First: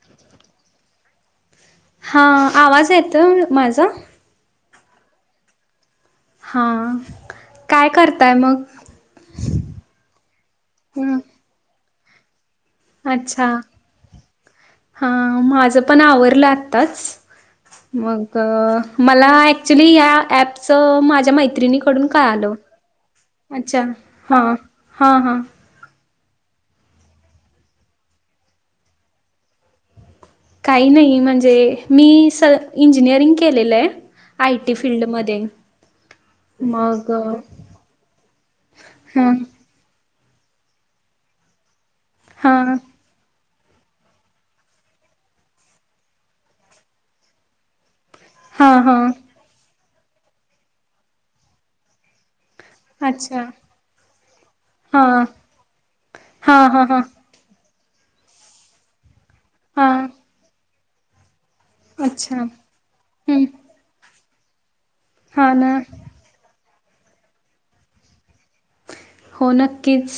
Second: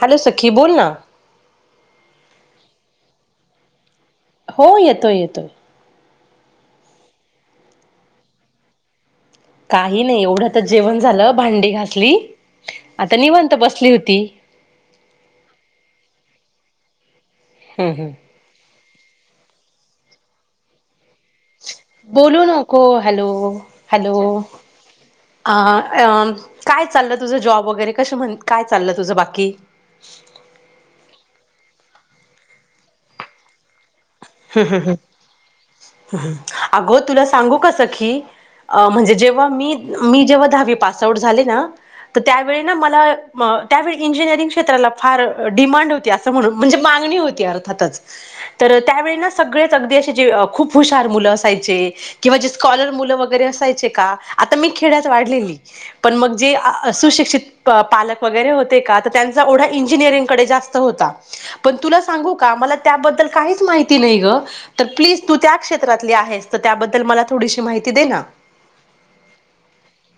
Hello सखी बोल ना हा आवाज येत माझा? हो येतोय येतोय, हा काय करताय मग, काही नाही एवढं तर जेवण हम्म झालं भांडी घासली आता अच्छा निवांत बसली होती. हा माझं पण आवरलं आत्ताच हम्म हम्म. मग मला ऍक्चुली ह ऍपच माझ्या मत्री बोलू नको हॅलो अच्छा हॅलो हां हां हां अ अ काय चाललं तुझं जॉब वगैरे कशा म्हणे काय चाललं तुझं बाकी काही नाही म्हणजे मी स इंजिनियरिंग केलेलंय आय टी फील्डमध्ये अगं मग अ, तुला सांगू का सखी अ म्हणजे हां जेव्हा मी मी जेव्हा दहावी पास आउट झाले ना तर त्यावेळी ना हां मला म त्यावेळी इंजिनिअरिंग क्षेत्राला फार डिमांड होती असं म्हणू म्हणजे मागणी होती अर्थातच तर हा त्यावेळी ना सगळेच अगदी असं खूप हुशार मुलं असायचे किंवा स्कॉलर मुलं अच्छा वगैरे असायचे का आता मी खेड्यात हां वाढलेली पण मग जे हां हां हां सुशिक्षित पालक वगैरे होते का तर त्यांचा ओढा हां इंजिनिअरिंगकडे जास्त होता पण तुला सांगू अच्छा का मला त्याबद्दल हम्म काहीच माहिती नाही गं प्लीज तू हा त्या ना क्षेत्रातली आहेस तर त्याबद्दल मला थोडीशी माहिती दे ना हो नक्कीच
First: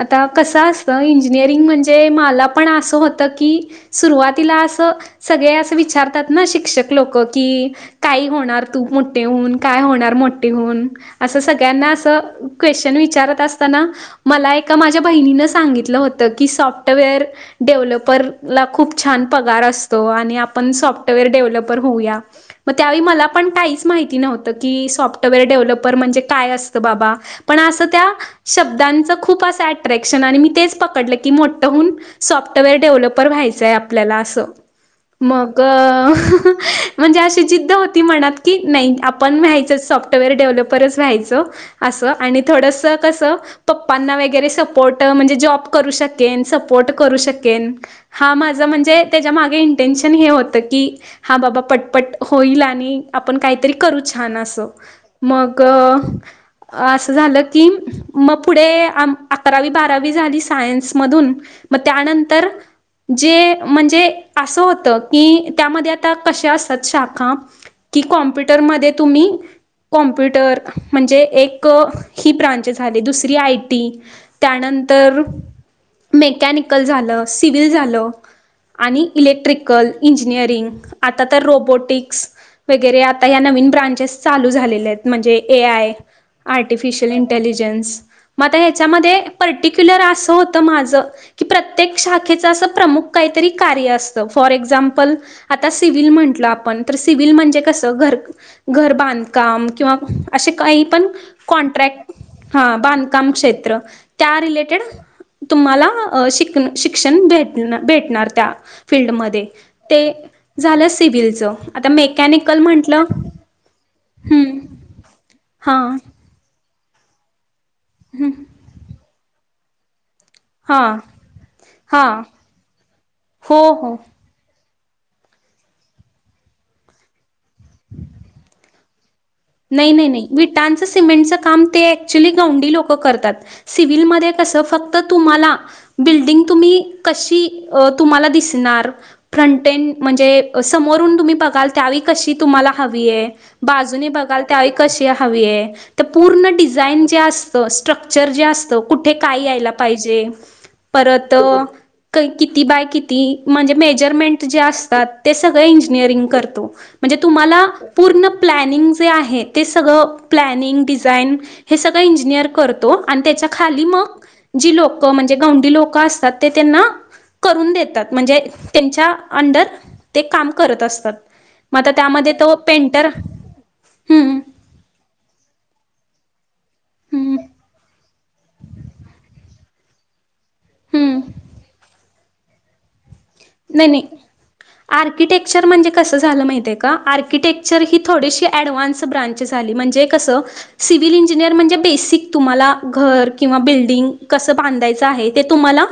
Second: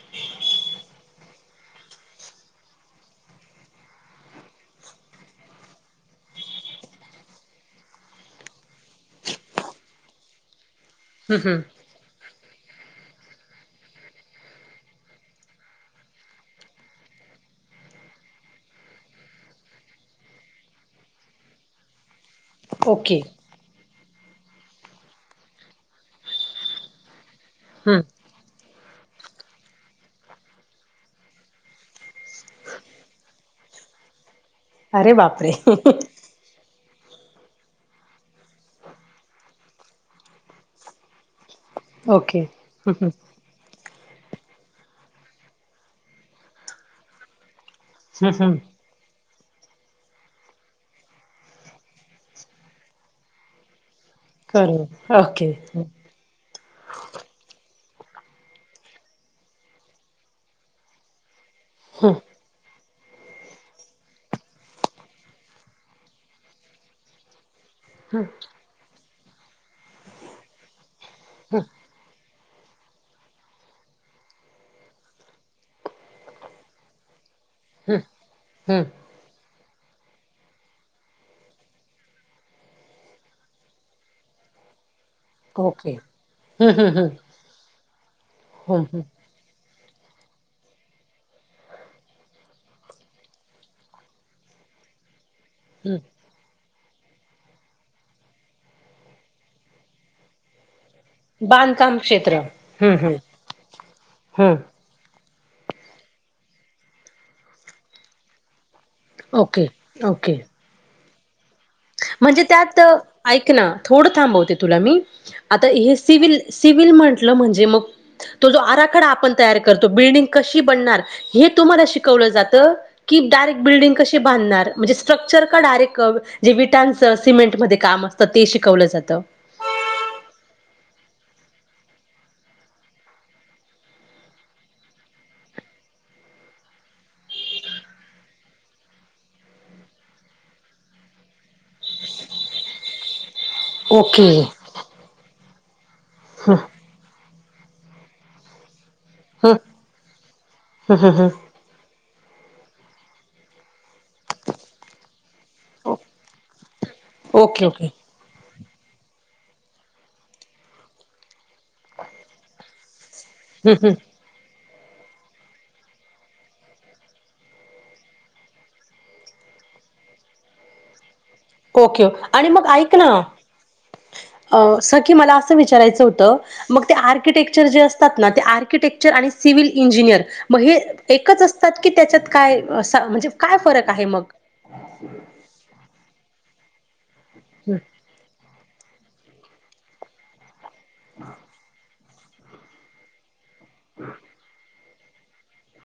आता कसं असत इंजिनिअरिंग म्हणजे मला पण असं होत की सुरुवातीला सो सगळे असे विचारतात ना शिक्षक लोक कि काई होणार तू मोठे होऊन का काय होणार मोठी होऊन हम्म असं हम्म सगळ्यांना असं कोशन-. - तेणं विचारत असताना मला एका माझ्या बहिणीनं सांगितलं होतं सॉफ्टवेअर डेव्हल डेव्हलपर ला खूप छान पगार असतो आणि आपण सॉफ्टवेअर डेव्हलपर होऊया मग त्यावेळी ओके मला पण काहीच माहिती नव्हतं कि सॉफ्टवेअर डेव्हलपर म्हणजे काय असत बाबा पण असं हम्म त्या शब्दा शब्दाच खूप असं अट्रॅक्शन आणि मी तेच पकडलं कि मोठं होऊन सॉफ्टवेअर डेव्हलपर व्हायचं च्या आपल्याला असं अरे बापरे मग ह् म्हणजे अशी जिद् होती मनात की नाही आपण व्हायचं सॉफ्टवेअर डेव्हलपरच व्यायचं ओके आणि थोडस हम्म कसं पप्पांना वगैरे सपोर्ट म्हणजे जॉब करू शकेन सपोर्ट करू शकेन हा हम्म माझं म्हणजे त्याच्या मागे इंटेनशन हे होत की हा बाबा पटपट होईल आणि आपण काहीतरी करू छान कर असं ओके मग हम्म असं कि मग पुढे आम अकरावी बारावी झाली सायन्स मधून मग हम्म त्यानंतर जे म्हणजे असं होत की त्यामध्ये आता कशा असतात शाखा कि हम्म कॉम्प्युटरमध्ये तुम्ही कॉम्प्युटर म्हणजे एक ही ब्रांचस आली दुसरी आय टी त्यानंतर मेकॅनिकल झालं सिव्हल झालं हम्म. आणि इलेक्ट्रीक ल इंजिनिअरिंग आता तर रोबोटिक्स वगैरे आता ह्या नवीन ब्रांचेस चालू झालेले आहेत म्हणजे ए आय ओके हं हं हं आर्टिफिशन इंटेलिजन्स मते हं हं ह्याच्यामध्ये ते पर्टी. केल्यावर असं होतं माझं की प्रत्येक शाखेचा असं प्रमुख काही कार्य असतं फॉर एक्झाम. एझमपल आता सिव्हल हं म्हटलं आपण. तर सिव्हल म्हणजे कस घर घर बांधकाम किंवा असे काही पण. बांधकाम कॉन्ट्रॅक्ट क्षेत्र हा हं हं बांधकाम क्षेत्र त्या हं रिलेटेड. तुम्हाला शिक शिक्षण भेट भेटणार त्या फीलल्डमध्ये ओके ते ओके झालं सिव्हिलचं. आता म्हणजे मेकॅनिकल त्यात म्हटलं ऐक ना थोडं थांबवते हं. तुला मी आता हे हां. सिव्हल. सिव्हल म्हटलं म्हणजे मग हं. तो जो आराखडा आपण तयार करतो बिल्डिंग. बिल्डिंग कशी हां. बनणार हे तुम्हाला हां. शिकवलं जातं की डायरे हो, बिल्डंग हो. कशी बांधणार म्हणजे स्ट्रक्चर का डायरेक्ट जे विटांच सिमेंटमध्येध्ये काम असतं ते शिकवलं जातं. नाही नाही नाही विटांच सिमेंट काम क्चुली गौंवंडी लोक करतात सिव्हलमध्ये. फक्त तुम्हाला बिल्डिंग तुम्ही कशी तुम्हाला दिसणार ह. म्हणजे समोरून तुम्ही बघा त्यावेळी कशी तुम्हाला ह बाजूने ओके बघाल त्यावेळी कशी हवी आहे तर पूर्ण हं डिझाईन जे अस. स्ट्रक्चर जे असत कुठे काय हं यायला पाहिजे हं हं हं परत. किती बाय किती म्हणजे मेजरमेंट जे असतात ते सगळं इंजिनिअरिंग करतो. म्हणजे तुम्हाला ओके ओके पूर्ण प्लनिंग. जे आहे ते सगळं प्लॅनिंग डिझाईन हे सगळं इंजिनिअर करतो. आणि त्याच्या हं खाली हं मग जी लोक म्हणजे गौंडी लोक असतात ते त्यांना. करून देतात म्हणजे त्यांच्या अंडर ते काम करत असतात. मग आता ओक्यो त्यामध्ये आणि तो मग ऐक पेंटर ना. हम्म अ स की मला असं विचारायचं होतं. मग ते हम्म आर्किटेक्चर जे असतात ना ते आर्किटेक्चर आणि सिव्हिल इंजिनिअर. महि हम्म एकच असतात की त्याच्यात काय म्हणजे. काय नाही फरक आहे नाही मग? आर्किटेक्चर म्हणजे कस झालं माहित आहे का. हं. र्किटेक्चर ही थोडीशी ऍडव्हान्स ब्रांच झाली म्हणजे कसं. सिव्हल इंजिनिअर म्हणजे बेसिक तुम्हाला घर किंवा बिल्डिंग कसं बांधायचं. आहे ते तुम्हाला आहे ते तुम्हाला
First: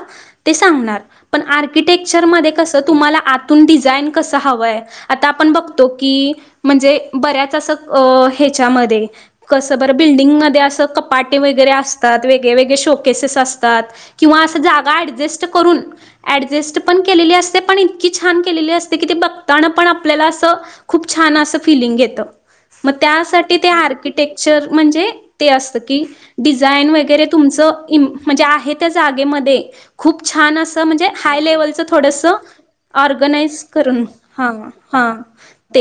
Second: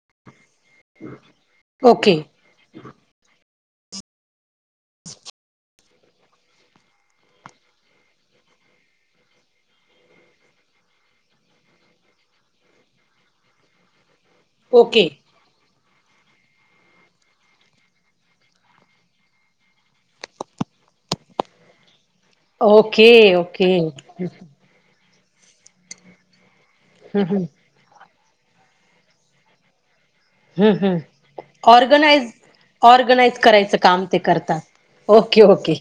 ते सांगणार पण ओके आर्किटेक्चर मध्ये कसं तुम्हाला आ. म्हण ब त्याच्या कस ब बिल्डिंग म अस कटे वगैरे असतात वेग वगळे शो केस अस ओके करून ऍडजस्ट पण केलेली असते पण इतकी छान केलेली असते की ते बघताना पण आपल्याला अस खूप छान असं फिलिंग घेतं मग ओके त्यासाठी ओके ते हम्म आर्किटेक्चर म्हणजे ते असत की डिझाईन वगैरे हम्म तुमच म्हणजे आहे त्या जागेमध्ये खूप छान हम्म असं हम्म म्हणजे हाय लेवलचं थोडस ऑर्गनाइज ऑर्गनाइज करायचं ून काम ते करतात. ओके ओके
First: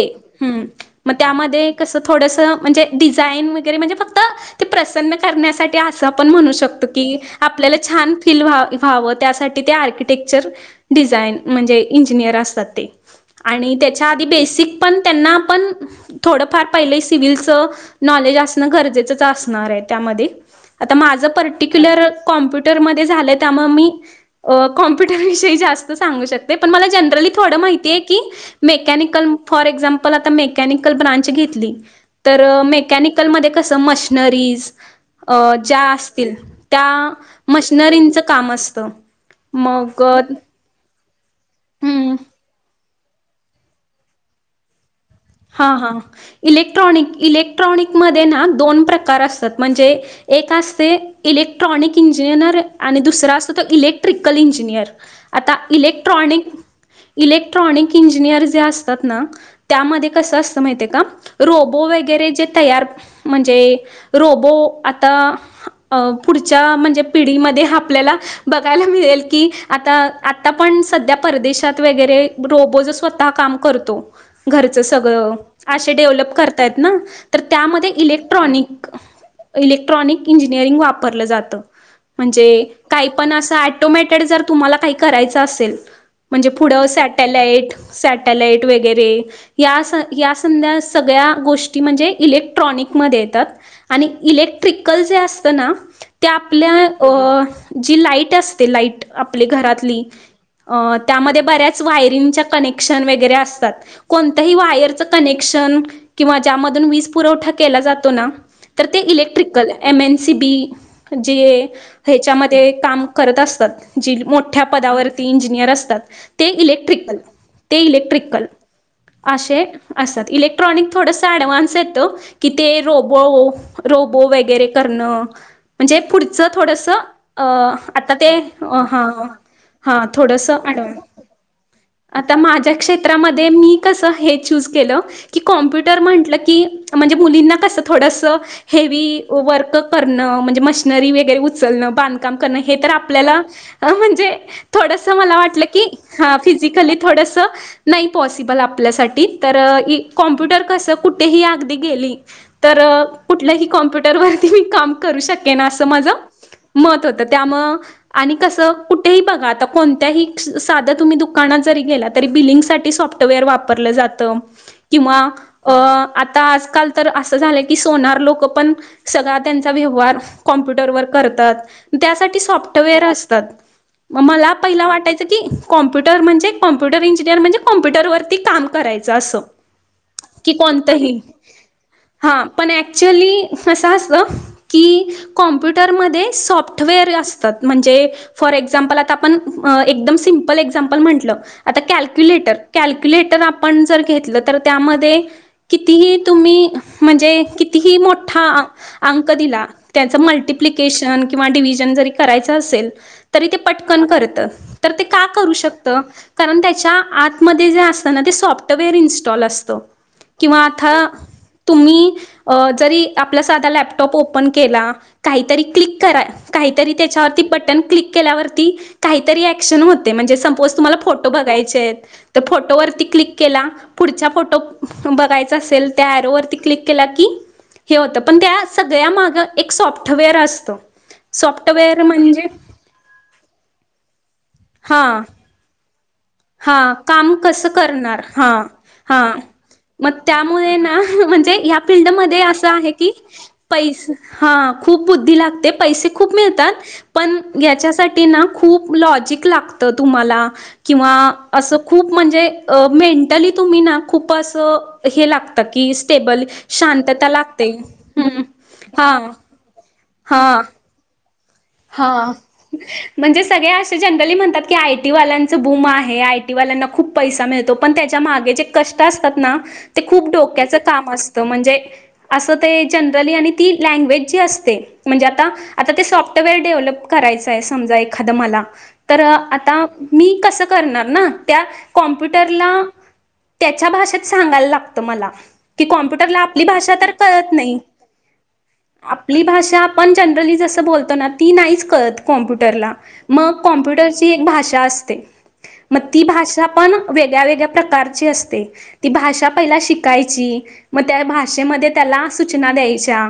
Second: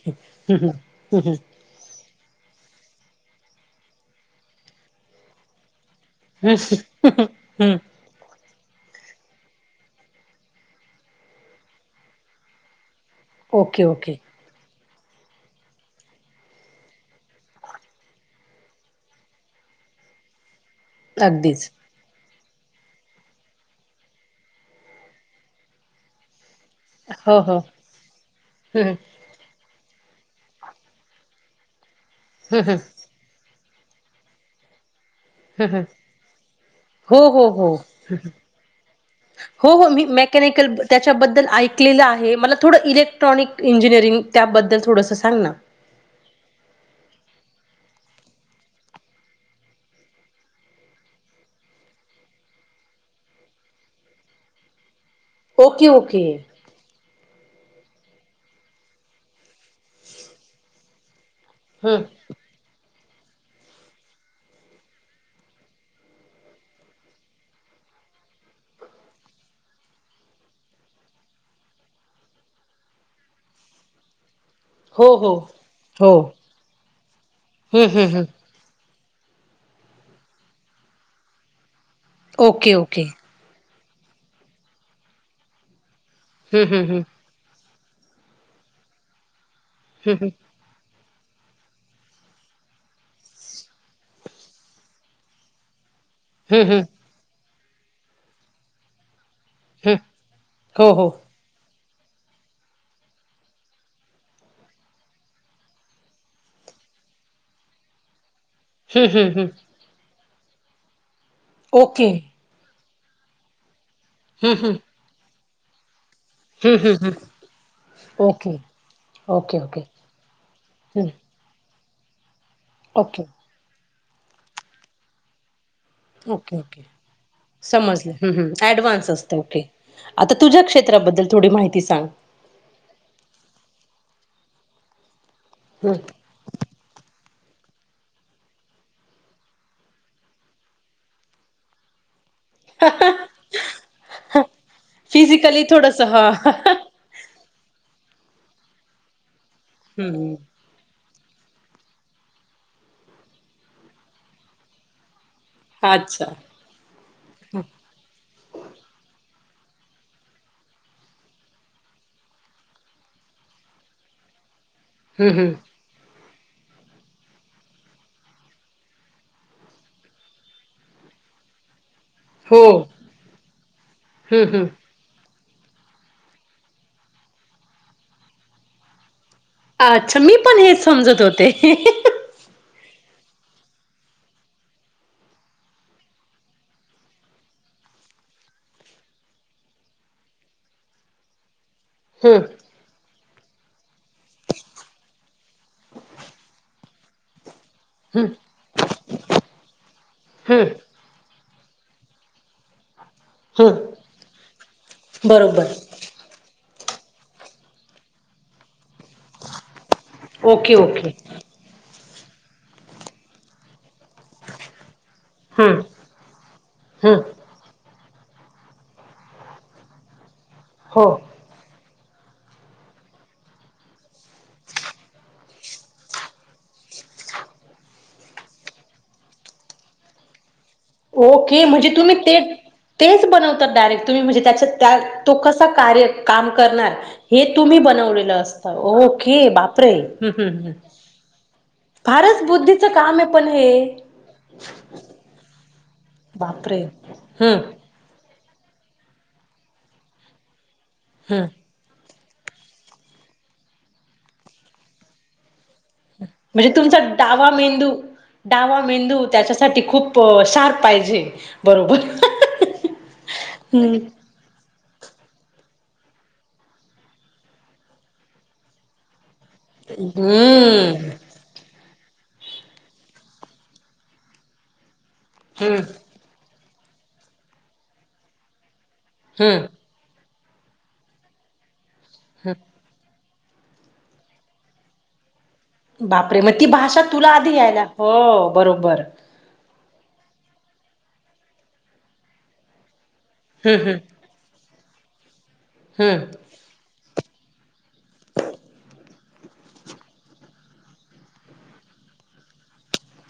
हम्म मग हम्म त्या थोडस म्हणजे डिाईन वगैरे म्हणजे फक्त ते प्रसन् करण्यासाठी ण म्हणू हम्म शकत की हम्म आपल्याला हम्म छान फील व्हावं त्यासाठी ते आर्किटेक्चर डिझाईन म्हणजे इंजिनियर असतात ते आणि ओके त्याच्या ओके आधी बेसिक पण त्यांना आप ड फार पहि स नॉलेज गजेच अस त्या आता माझं अगदीच पर्टिक्युलर कॉम्प्युटरमध्ये झालं त्यामुळे मी कॉम्प्युटर विषयी जास्त सांगू शकत ज मा हो हो हम्म हम्म हम्म मर म स मशनरीज अ ज्या हम्म असतील त्या हो हो हो मशनरींचं काम असतं हो हो मग मी मेकॅनिकल त्याच्याबद्दल ऐकलेलं हम्म आहे मला थोडं इलेक्ट्रॉनिक इंजिनिअरिंग त्याबद्दल थोडंसं सांग ना हा हा इलेक्ट्रॉनिक इलेक्ट्रॉनिक मध्ये ना दोन प्रकार असतात म्हणजे एक असतय इलेक्ट्राॅनिक इंजिनिअर आणि आणि दुसरा असतो तो इलेक्ट्रिकल इंजिनिअर आता okay okay electronic electronic engineer जे असतात ना त्यामध्ये- कस असतं माहितीय का? रोबो हम्म वगैरे जे तयार - म्हणजे रोबो आता पुढच्या म्हणजे पिढीमध्ये आपल्याला - बघायला मिळेल कि आता आ आता पण सध्या परदेशात वगैरे रोबो दा काम करतो. जस हो सगळ हो आशे हो डेव्हलब करतात ना तर त्या हम्म मध्ये हम्म हम्म इलेक्ट्रॉनिक इलेक्ट्रॉनिक इंजिनिअरिंग वापरलं जात म्हणजे ओके ओके काही पण असं- ऑटोमॅटेड जर तुम्हाला काही करायचं असेल म्हणजे हम्म हम्म पुढं हम्म सॅटेलाईट सॅटलाईट वगैरे या हम्म संध्या या संध्या - सगळ्या गोष्टी म्हणजे इलेक्ट्रॉनिकमध्ये येतात आणि इलेक्ट्रिकल जे असत ना - त्या हम्म हम्म आपल्या जी लाईट असते लाईट - आपली हम्म घरातली हो हो त्यामध्ये बऱ्याच अ वायरलेसच्या कनेक्शन वगैरे असतात कोण? ही वायरच कनेक्शन किंवा ज्यामधून वीज पुरवठा केला जातो ना. तर ते हम्म हम्म हम्म इलेक्ट्रिकल एम एनसी बी जे ओके ह्याच्यामध्ये काम. करत असतात. जी हम्म मोठ्या हम्म हम्म पदावरती इंजिनियर असतात. ते हम्म इलेक्ट्रिक हम्म ते इलेक्ट्रिकल ओके ओके असे ओके असत. इलेक्ट्रॉनिक हम्म थोडंस ॲडव्हान्स येत की ते रोबो ओके रोबो वगैरे करणं, म्हणजे पुढचं ओके ओके थोडसं आता समजलं ते हम्म हम्म ह ऍडव्हान्स असतं ओके हां आता थोडस, तुझ्या क्षेत्राबद्दल थोडी माहिती सांग आता माझ्या क्षेत्रामध्ये मी- कस हे चुझ्अ केल की कॉम्प्युटर म्हणतील कि म्हणजे मुलीना कस थोडस हेवी वर्क करण हे म्हणजे मशनरी वैगेरे उचलण बांधकाम- बांधकाम करणे तर हम्म आपल्याला म्हणजे थोडस मला वाटल फिजिकली की थोडस हा फिजिकल कस नाही पॉसिबल आपल्या साठी तर हम्म कॉम्प्युटर कस कुठे ही आपल्याला कुठ गेली तर कुठल्या ही कॉमप्युटर वरीती मी काम करू शक- अस माझ अच्छा मत होत हम्म त्यामुळे आणि कस कुठेही बघा आता कोणत्याही साध्या तुम्ही दुकानात जरी गेला तरी बिलिंग साठी सॉफ्टवेअर वापर वापरल जातं किंवा हम्म अ आता आता आजकाल तर असं झालं की सोनार लोक पण सगळा त्यांचा व्यवहार कॉम्प्युटरवर करतात - करतात त्या साठी हो सॉफ्टवेअर हम्म असतात म मला हम्म पहिला वाटाय- तर ती कॉम्प्युटर म्हणजे कॉम्प्युटर इंजिनिअर म्हणजे कॉम्प्युटरवरती काम करायचं असं. अच्छा मी की पण हेच कोणतही समजत होते हम्म हा पण ऍक्चुली, कस असत की कॉम्प्युटरमध्ये सॉफ्टवेअर असतात म्हणजे फॉर इग्झा - इग्झामपल आता आपण सिम्पल इग्झामपल म्हटलं आता कॅल्क्युलेटर कॅल्क्यु तेतर आपण जर घेतल तर त्या मध्ये कितीही तुम्ही म्हणजे. कितीही हम्म मोठा अंक दिला त्या हम्म मल्टिप्लिकेशन - किंवा डिव्हिजन जरी करायचं असेल. तरी ते हम्म पटकन करत तर ते का करू बरोबर शकत? कारण त्याच्या आतमध्ये जे अस. ते सॉफ्टवेअर इन्स्टॉल असत किंवा ओके आता ओके तुम्ही - अ जरी आपला साधा लॅपटॉप ओपन केला आ काहीतरी हम्म क्लिक करा. काहीतरी हम्म त्याच्यावरती बटन क्लिक - केल्यावरती काहीतरी ॲक्शन होते म्हणजे सपोज तुम्हाला हो फोटो बघायचे फोटोवर - क्लिक केला पुढचा फोटो बघायचा असेल त्या ॲरो वरती क्लिक केला की, हे होतं पण त्या सगळ्यामाग एक सॉफ्टवेअर असतं. ओके म्हणजे तुम्ही ते, तेच बनवतात. डायरेक्ट तुम्ही म्हणजे त्याच्यात हां तो कसा कार्य - काम हा करणार काम हे कसं तुम्ही करणार बनवलेलं हा असत हा ओके बापरे मग मं! त्यामुळे ना म्हणजे या फिल्डमध्ये अस आहे की पण हे पै हा खूप बुद्धी लागते पैसे खूप मिळतात बापरे पण हम्म याच्यासाठी ना खूप लाजिक लागते तुमला किं हम्म अस खूप खूप म्हणजे मेंटली तुम्ही ना खूप असं हे लागतं की स्टेबल म्हणजे तुमचा शांतता डावा लागते मेंदू हा हा प सार पाहिजे बरोबर हा म्हणजे सगळे असे हम्म जनरली म्हणतात की आयटी वाल्यांच बूमा आहे आय टीवाल्यांना खूप पैसा मिळतो पण त्याच्या मागे जे कष्ट अस ते खूप डोक्याच काम असत म्हणजे असं ते जनरली आणि ती लँग्वेज जी असते म्हणजे आता हम्म आता ते स व डेव्हलप करायच आहे समजा एखाद मला तर आता हम्म मी णार त्या कॉमप्युरला त्याच्या भाषेत सांगायला लागतं मला की कॉम्प्युटरला बापरे मग आपली ती भाषा तर तुला कळत आधी नाही यायला हो बरोबर आपली भाषा ण जनरली जस बोलतो ना ती नाहीच करत कॉम्प्युटरला मग हम्म हम्म कॉम्प्युटरची एक भाषा असते मग ती हम्म भाषा पण वेगळ्या वेगळ्या प्रकारची असते ती भाषा पहिला शिकायची मग त्या भाषेमध्ये त्या सूचना द्याच्या